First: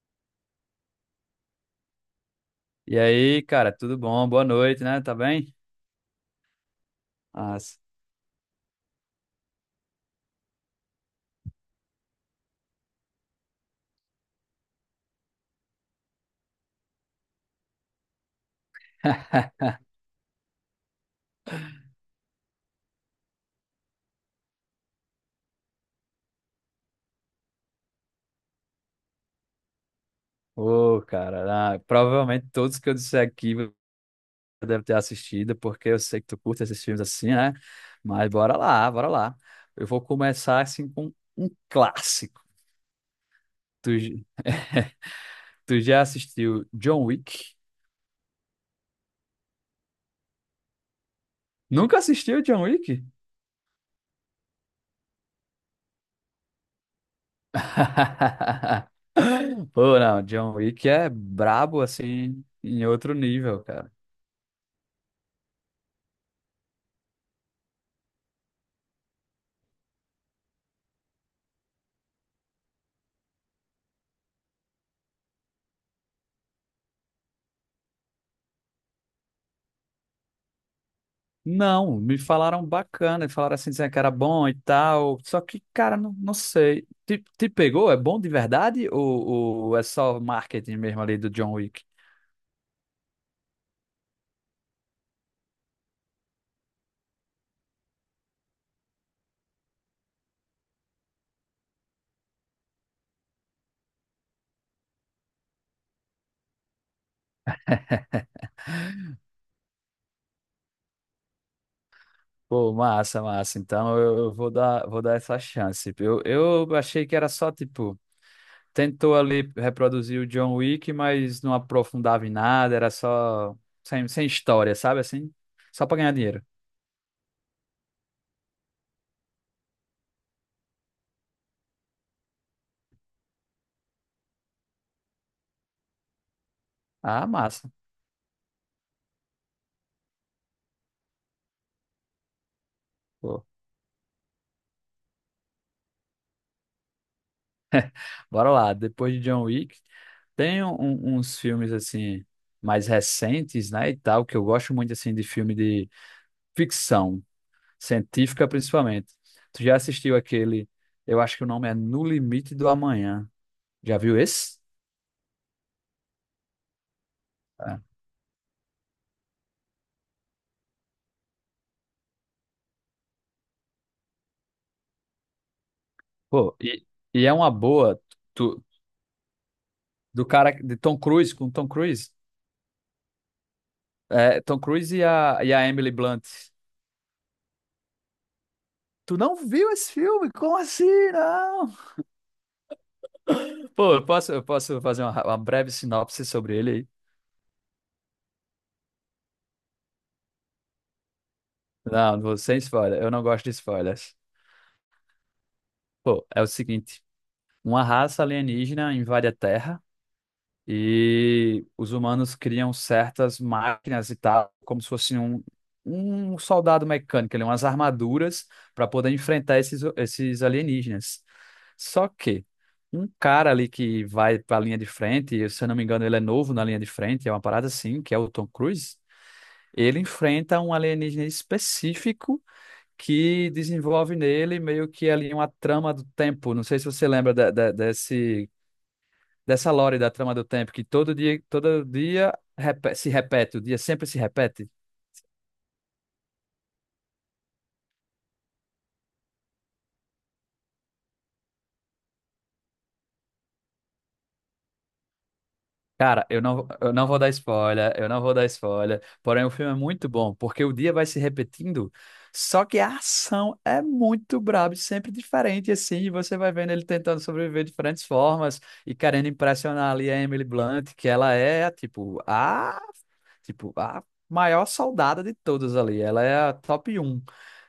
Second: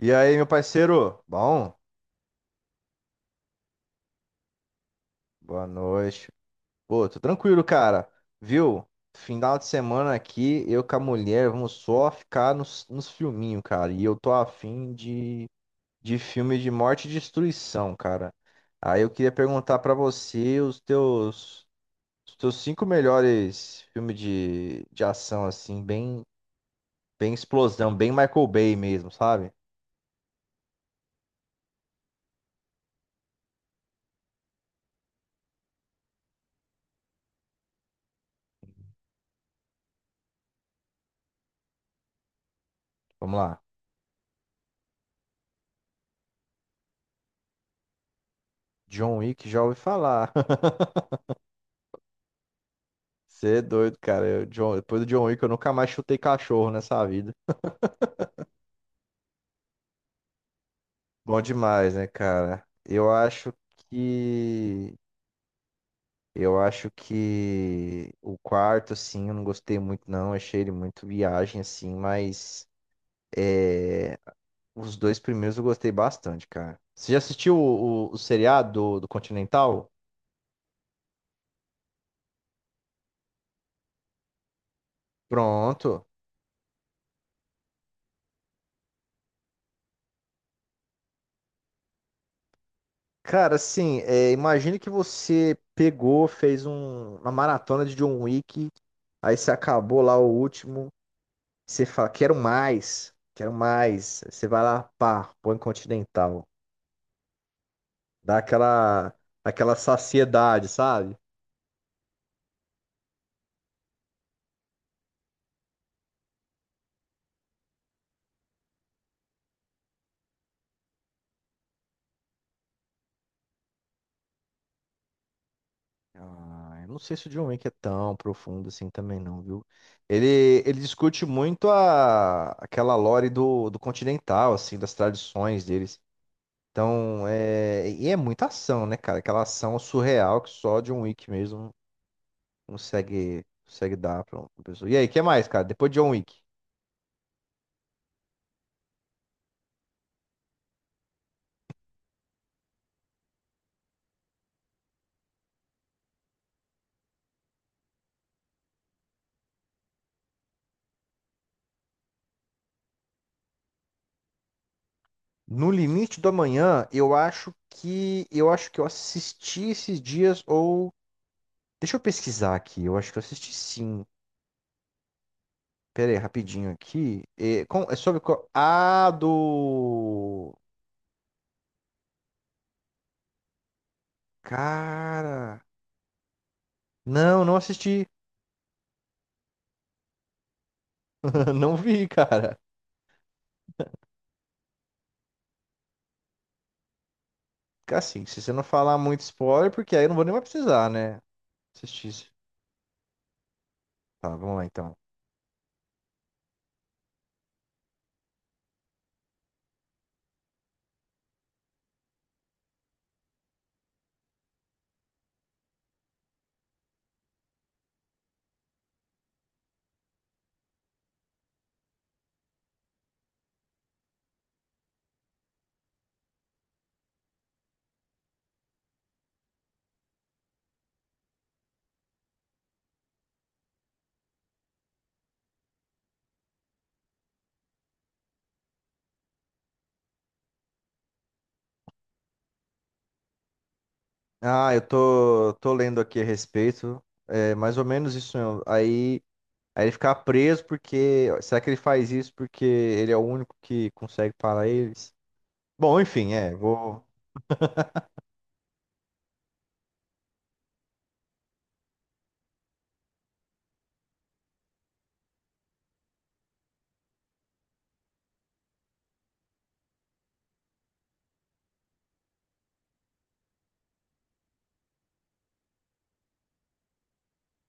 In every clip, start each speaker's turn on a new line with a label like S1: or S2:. S1: E aí, meu parceiro? Bom,
S2: E aí, cara, tudo bom? Boa noite, né? Tá bem?
S1: boa noite. Pô, tô tranquilo,
S2: Nossa.
S1: cara. Viu? Final de semana aqui, eu com a mulher, vamos só ficar nos filminhos, cara. E eu tô afim de filme de morte e destruição, cara. Aí eu queria perguntar pra você os teus cinco melhores filmes de ação, assim, bem explosão, bem Michael Bay mesmo, sabe?
S2: Ô, cara, provavelmente todos que eu disser aqui você deve ter assistido, porque eu sei que tu curte esses filmes assim, né? Mas bora lá, bora lá. Eu vou começar assim com um clássico.
S1: Vamos lá.
S2: Tu, j- Tu já assistiu John Wick?
S1: John Wick, já ouvi falar.
S2: Nunca assistiu John Wick?
S1: Você é doido, cara. Depois do John Wick, eu nunca mais chutei cachorro nessa vida.
S2: Pô, não, John Wick é
S1: Bom
S2: brabo
S1: demais, né,
S2: assim
S1: cara?
S2: em outro nível.
S1: Que. Eu acho que o quarto, assim, eu não gostei muito, não. Achei ele muito viagem, assim, mas é, os dois primeiros eu gostei bastante, cara. Você já assistiu o seriado do Continental?
S2: Não, me falaram bacana, falaram assim, dizendo que era bom e tal. Só que, cara,
S1: Pronto.
S2: não, não sei. Te pegou? É bom de verdade? Ou é só marketing mesmo ali do John Wick?
S1: Cara, assim, imagine que você pegou, uma maratona de John Wick, aí você acabou lá o último. Você fala, quero mais, quero mais. Você vai lá, pá, põe continental. Dá aquela saciedade, sabe?
S2: Pô, massa, massa. Então eu vou dar essa chance. Eu achei que era só, tipo, tentou ali reproduzir o John Wick, mas não aprofundava em nada, era só sem história, sabe assim? Só pra ganhar dinheiro.
S1: Ah, eu não sei se o John Wick é tão profundo assim também não, viu? Ele discute muito aquela lore do continental, assim, das tradições deles. Então,
S2: Ah, massa.
S1: é, e é muita ação, né, cara? Aquela ação surreal que só John Wick mesmo
S2: Pô.
S1: consegue dar pra uma pessoa. E aí, o que mais, cara? Depois de John Wick.
S2: Bora lá, depois de John Wick, tem uns filmes assim mais recentes, né, e tal, que eu gosto muito assim de filme de ficção científica principalmente. Tu já assistiu aquele, eu acho que o nome é No Limite do Amanhã. Já viu esse?
S1: No Limite do Amanhã, eu acho
S2: É.
S1: que eu assisti esses dias ou deixa eu pesquisar aqui. Eu acho que eu assisti sim. Pera aí,
S2: Pô,
S1: rapidinho
S2: e,
S1: aqui.
S2: e é uma
S1: É
S2: boa
S1: sobre qual?
S2: tu-
S1: Ah,
S2: do cara
S1: do
S2: de Tom Cruise com Tom Cruise. É, Tom Cruise e a, e
S1: cara.
S2: a Emily Blunt.
S1: Não, não assisti.
S2: Tu não viu esse filme? Como assim? Não.
S1: Não vi, cara.
S2: Pô, eu posso fazer uma breve sinopse sobre ele aí?
S1: Fica assim, se você não falar muito spoiler, porque aí eu não vou nem mais precisar, né? Assistir.
S2: Não,
S1: Isso.
S2: você sem spoiler. Eu não gosto de spoilers.
S1: Tá, vamos lá então.
S2: Pô, é o seguinte: uma raça alienígena invade a Terra e os humanos criam certas máquinas e tal, como se fosse um, um soldado mecânico, ali, umas armaduras para poder enfrentar esses alienígenas. Só que um cara ali que vai para a linha de frente, e se eu não me engano, ele é novo na linha de frente, é uma parada assim, que é o Tom Cruise. Ele enfrenta um alienígena específico que desenvolve nele meio que ali uma trama do tempo. Não sei se você lembra desse, dessa lore da trama do tempo, que todo dia se repete, o dia sempre se repete.
S1: Ah, eu tô lendo aqui a respeito. É mais ou menos isso mesmo. Aí ele ficar preso porque. Será que ele faz isso porque ele é o único que consegue parar eles? Bom,
S2: Cara,
S1: enfim,
S2: eu
S1: vou.
S2: não vou dar spoiler, eu não vou dar spoiler, porém o filme é muito bom, porque o dia vai se repetindo, só que a ação é muito braba, e sempre diferente, assim, e você vai vendo ele tentando sobreviver de diferentes formas e querendo impressionar ali a Emily Blunt, que ela é, tipo, a Tipo, a maior soldada de todas ali. Ela é a top um.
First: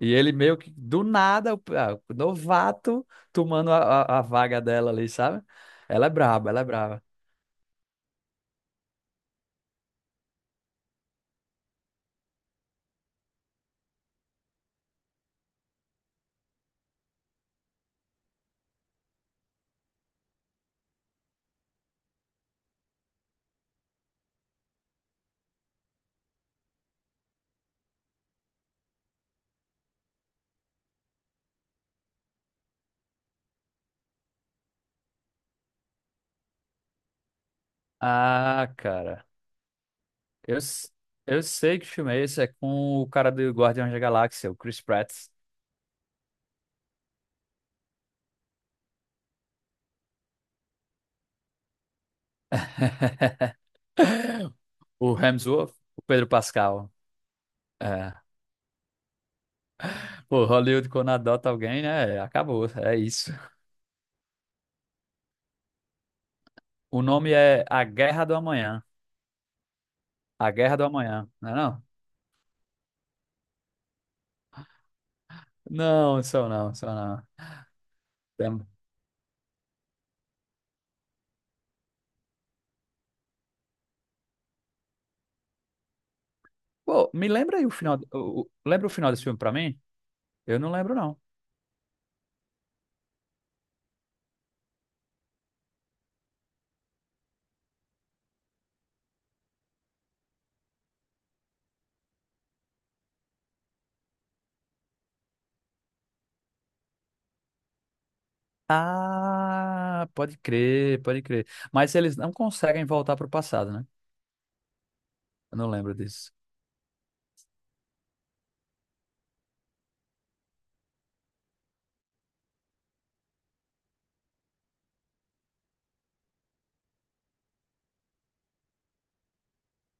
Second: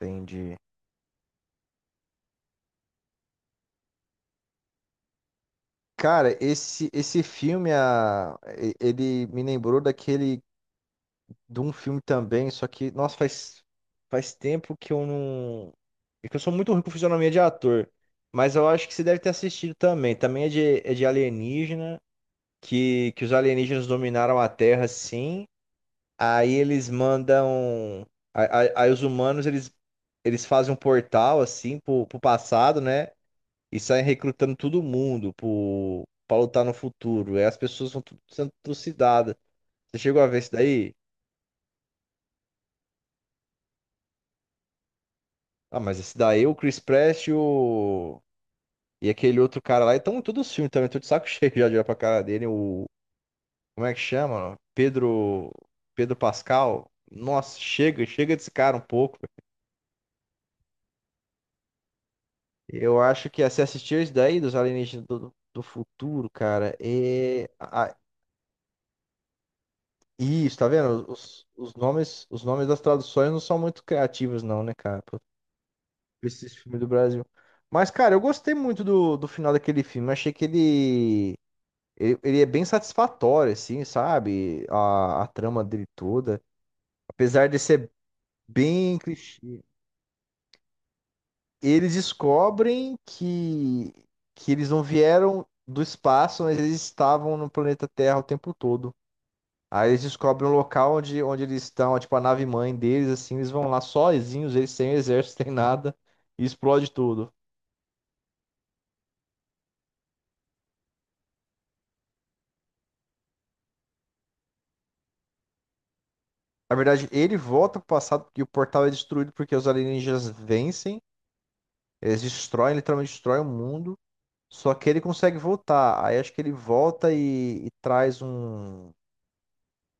S2: E ele
S1: Entendi.
S2: meio que, do nada, o novato tomando a vaga dela ali, sabe? Ela é
S1: Cara,
S2: braba, ela é
S1: esse,
S2: braba.
S1: esse filme, ele me lembrou daquele. De um filme também, só que, nossa, faz tempo que eu não. É que eu sou muito ruim com fisionomia de ator. Mas eu acho que você deve ter assistido também. Também é de alienígena, que os alienígenas dominaram a Terra, sim. Aí eles mandam. Aí os humanos eles fazem um portal assim pro passado, né? E saem recrutando todo mundo pra lutar no futuro. Aí as pessoas vão tudo sendo
S2: Ah, cara.
S1: trucidadas. Você chegou a ver isso
S2: Eu, s-
S1: daí?
S2: eu sei que filme é esse. É com o cara do Guardiões da Galáxia, o Chris Pratt.
S1: Ah, mas esse daí, o Chris Pratt e o. E aquele outro cara lá, então em todos os filmes também, tô de saco cheio já de olhar pra cara dele. O. Como é que chama?
S2: O
S1: Pedro.
S2: Hemsworth, o
S1: Pedro
S2: Pedro
S1: Pascal.
S2: Pascal.
S1: Nossa, chega,
S2: É.
S1: chega desse cara um pouco.
S2: Pô, Hollywood quando adota alguém, né? Acabou, é
S1: Eu acho
S2: isso.
S1: que se assistir isso daí dos alienígenas do futuro, cara,
S2: O nome é A Guerra do Amanhã. A
S1: Isso, tá
S2: Guerra do
S1: vendo?
S2: Amanhã,
S1: Os,
S2: né?
S1: os
S2: Não?
S1: nomes, os nomes das traduções não são muito criativos, não, né, cara? Pra
S2: Não,
S1: esse
S2: são não,
S1: filme do
S2: são não.
S1: Brasil. Mas, cara, eu
S2: Tem-
S1: gostei
S2: um,
S1: muito do final daquele filme. Achei que ele é bem satisfatório, assim, sabe? A trama dele toda.
S2: Pô, me
S1: Apesar
S2: lembra
S1: de
S2: aí o
S1: ser
S2: final. Lembra o
S1: bem
S2: final desse filme pra
S1: clichê.
S2: mim? Eu não lembro, não.
S1: Eles descobrem que eles não vieram do espaço, mas eles estavam no planeta Terra o tempo todo. Aí eles descobrem o local onde eles estão, tipo a nave mãe deles, assim, eles vão lá sozinhos, eles sem exército, sem nada, e explode tudo.
S2: Ah, pode crer, pode crer. Mas eles não conseguem voltar pro passado, né? Eu não lembro disso.
S1: Na verdade, ele volta pro passado porque o portal é destruído porque os alienígenas vencem, eles destroem, literalmente destroem o mundo. Só que ele consegue voltar. Aí acho que ele volta e traz um,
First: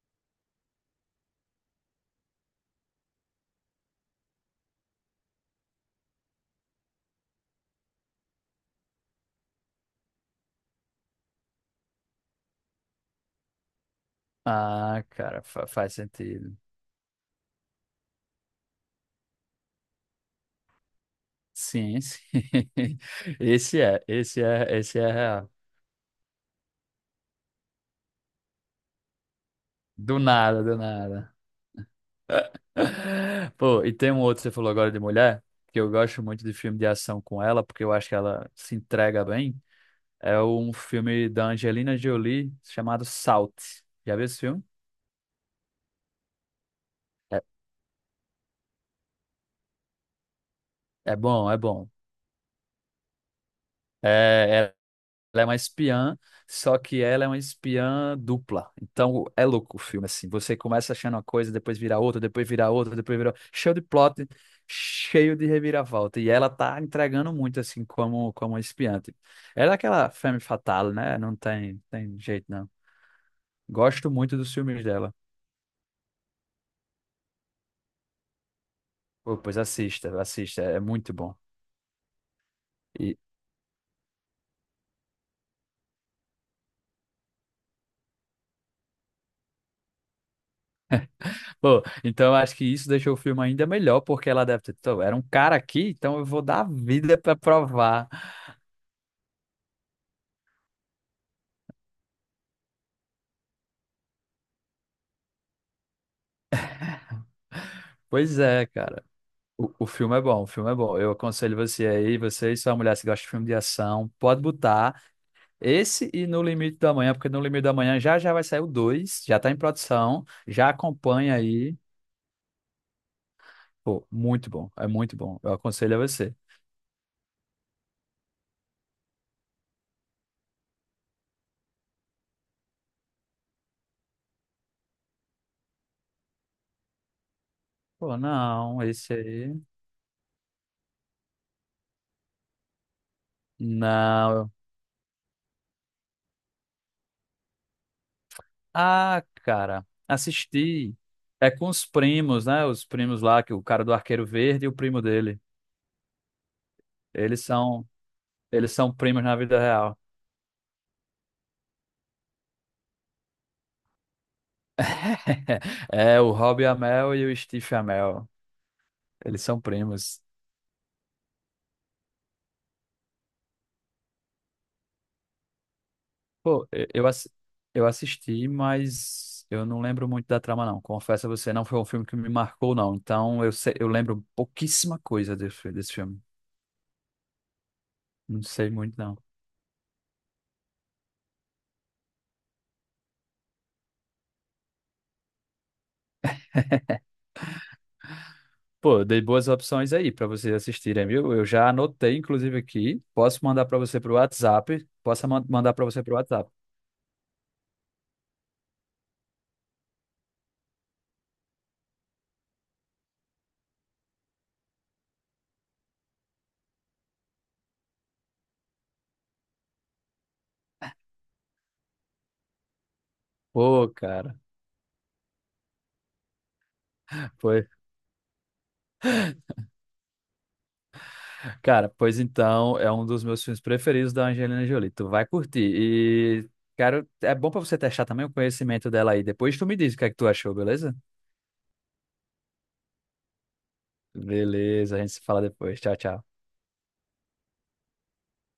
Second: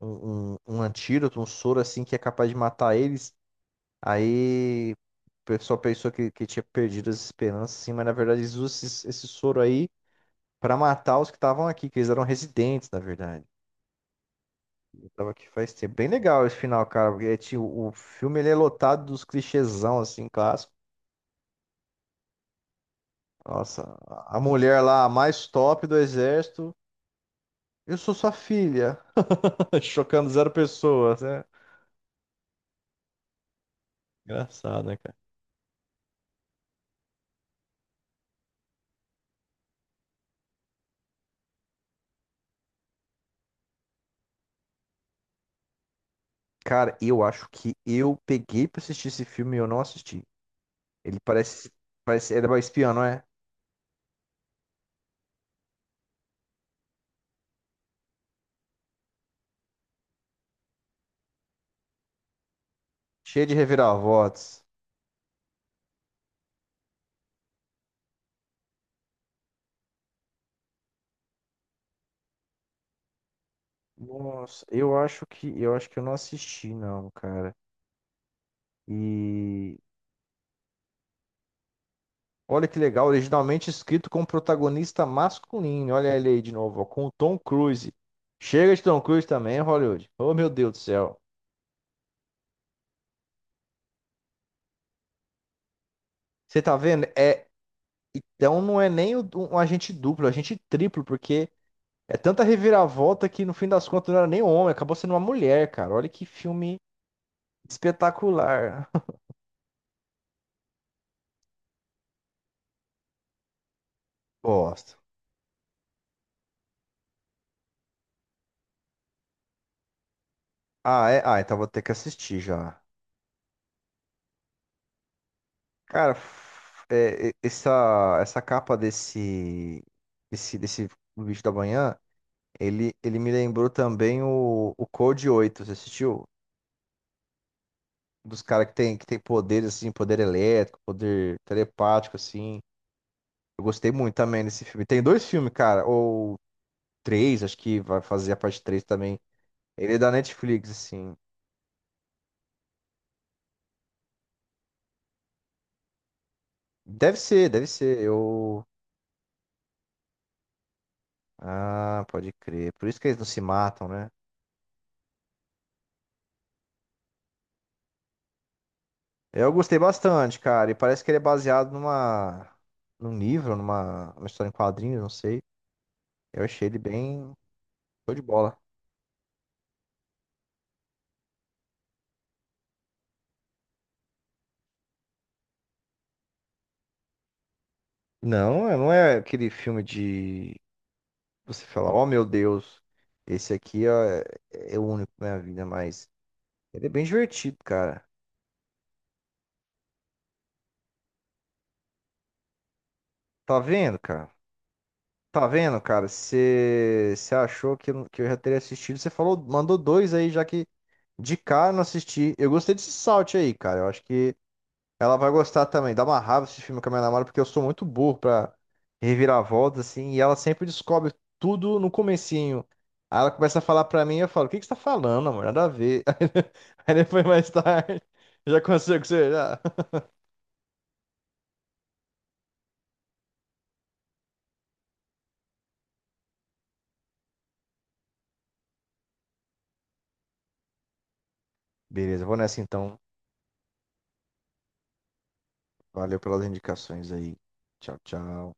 S1: um, um, um antídoto, um soro assim que é capaz de matar eles. Aí o pessoal pensou que tinha perdido as esperanças, assim, mas na verdade eles usam esse soro aí pra matar os que estavam aqui, que eles eram residentes, na verdade.
S2: Ah,
S1: Eu tava
S2: cara,
S1: aqui faz tempo.
S2: faz
S1: Bem legal esse
S2: sentido.
S1: final, cara, porque é, tipo, o filme ele é lotado dos clichêzão, assim, clássico.
S2: Sim, sim.
S1: Nossa, a mulher
S2: Esse
S1: lá, a
S2: é
S1: mais
S2: real.
S1: top do exército. Eu sou sua filha.
S2: Do
S1: Chocando zero
S2: nada, do
S1: pessoas,
S2: nada.
S1: né?
S2: Pô, e tem um outro, você falou
S1: Engraçado,
S2: agora
S1: né,
S2: de
S1: cara?
S2: mulher, que eu gosto muito de filme de ação com ela, porque eu acho que ela se entrega bem. É um filme da Angelina Jolie chamado Salt. Já viu esse filme?
S1: Cara, eu
S2: É,
S1: acho que eu peguei pra assistir esse filme e eu não assisti.
S2: é
S1: Ele
S2: bom, é
S1: parece,
S2: bom.
S1: parece, ele é espião, não é?
S2: É, ela é uma espiã, só que ela é uma espiã dupla. Então é louco o filme, assim. Você começa achando uma coisa, depois vira outra, depois vira outra, depois vira outra.
S1: Cheio de
S2: Cheio de plot,
S1: reviravoltas.
S2: cheio de reviravolta. E ela tá entregando muito, assim, como espiã, tipo. Ela é aquela femme fatale, né? Tem jeito, não. Gosto muito dos
S1: Nossa,
S2: filmes
S1: eu
S2: dela.
S1: acho que eu não assisti não, cara.
S2: Pô, pois
S1: E
S2: assista, assista. É muito bom.
S1: olha que legal, originalmente escrito com protagonista masculino. Olha ele aí de novo, ó, com o Tom Cruise. Chega de Tom Cruise também, Hollywood. Oh, meu Deus do céu.
S2: Pô, então eu acho que isso deixou o filme ainda melhor, porque ela deve ter. "Tô, era um cara aqui, então eu vou dar
S1: Você
S2: a
S1: tá vendo?
S2: vida pra
S1: É,
S2: provar".
S1: então não é nem um agente duplo, é um agente triplo, porque é tanta reviravolta que no fim das contas não era nem um homem, acabou sendo uma mulher, cara. Olha que filme
S2: Pois é,
S1: espetacular.
S2: cara. O filme é bom, o filme é bom. Eu aconselho você aí, você e sua mulher, se gosta de filme de ação, pode
S1: Gosto.
S2: botar esse e No Limite da Manhã, porque No Limite da Manhã já já vai sair o dois, já tá em produção, já
S1: Ah, é,
S2: acompanha
S1: então vou
S2: aí.
S1: ter que assistir já.
S2: Pô, muito bom, é muito bom. Eu aconselho a
S1: Cara,
S2: você.
S1: essa capa desse vídeo da manhã, ele me lembrou também o Code 8, você assistiu?
S2: Pô,
S1: Um dos caras que
S2: não,
S1: tem, que
S2: esse
S1: tem
S2: aí.
S1: poderes, assim, poder elétrico, poder telepático, assim. Eu gostei muito também
S2: Não.
S1: desse filme. Tem dois filmes, cara, ou três, acho que vai fazer a parte três também.
S2: Ah, cara,
S1: Ele é da Netflix,
S2: assisti.
S1: assim.
S2: É com os primos, né? Os primos lá, que o cara do Arqueiro Verde e o primo dele.
S1: Deve
S2: Eles
S1: ser, deve
S2: são,
S1: ser. Eu.
S2: eles são primos na vida real.
S1: Ah, pode crer. Por isso que eles não se matam, né?
S2: É, o Rob Amell e o Steve Amell. Eles
S1: Eu
S2: são
S1: gostei
S2: primos.
S1: bastante, cara. E parece que ele é baseado numa, num livro, numa uma história em quadrinhos, não sei. Eu achei
S2: Pô,
S1: ele bem
S2: eu
S1: show de
S2: assisti,
S1: bola.
S2: mas eu não lembro muito da trama, não. Confesso a você, não foi um filme que me marcou, não. Então eu lembro pouquíssima coisa desse filme. Não
S1: Não,
S2: sei
S1: não
S2: muito,
S1: é
S2: não.
S1: aquele filme de. Você falar, oh meu Deus, esse aqui é o único na minha vida, mas. Ele é bem divertido, cara.
S2: Pô, eu dei boas opções aí para vocês assistirem, viu? Eu já anotei, inclusive, aqui. Posso
S1: Tá
S2: mandar para
S1: vendo,
S2: você pro
S1: cara?
S2: WhatsApp.
S1: Tá
S2: Mandar
S1: vendo,
S2: para você
S1: cara?
S2: pro WhatsApp.
S1: Você achou que eu já teria assistido? Você falou, mandou dois aí, já que de cara eu não assisti. Eu gostei desse Salt aí, cara. Eu acho que ela vai gostar também. Dá uma raiva esse filme com a minha namorada, porque eu sou muito burro pra reviravolta, assim, e ela sempre descobre tudo no comecinho. Aí ela começa a falar
S2: Pô,
S1: pra mim, eu
S2: cara.
S1: falo, o que que você tá falando, amor? Nada a ver. Aí depois, mais
S2: Foi.
S1: tarde, já consigo, você já.
S2: Cara, pois então, é um dos meus filmes preferidos da Angelina Jolie. Tu vai curtir. E, cara, é bom para você testar também o conhecimento dela aí. Depois tu me diz o que é que tu achou, beleza?
S1: Beleza, eu vou nessa então.
S2: Beleza, a gente se fala depois. Tchau,
S1: Valeu
S2: tchau.
S1: pelas indicações aí. Tchau, tchau.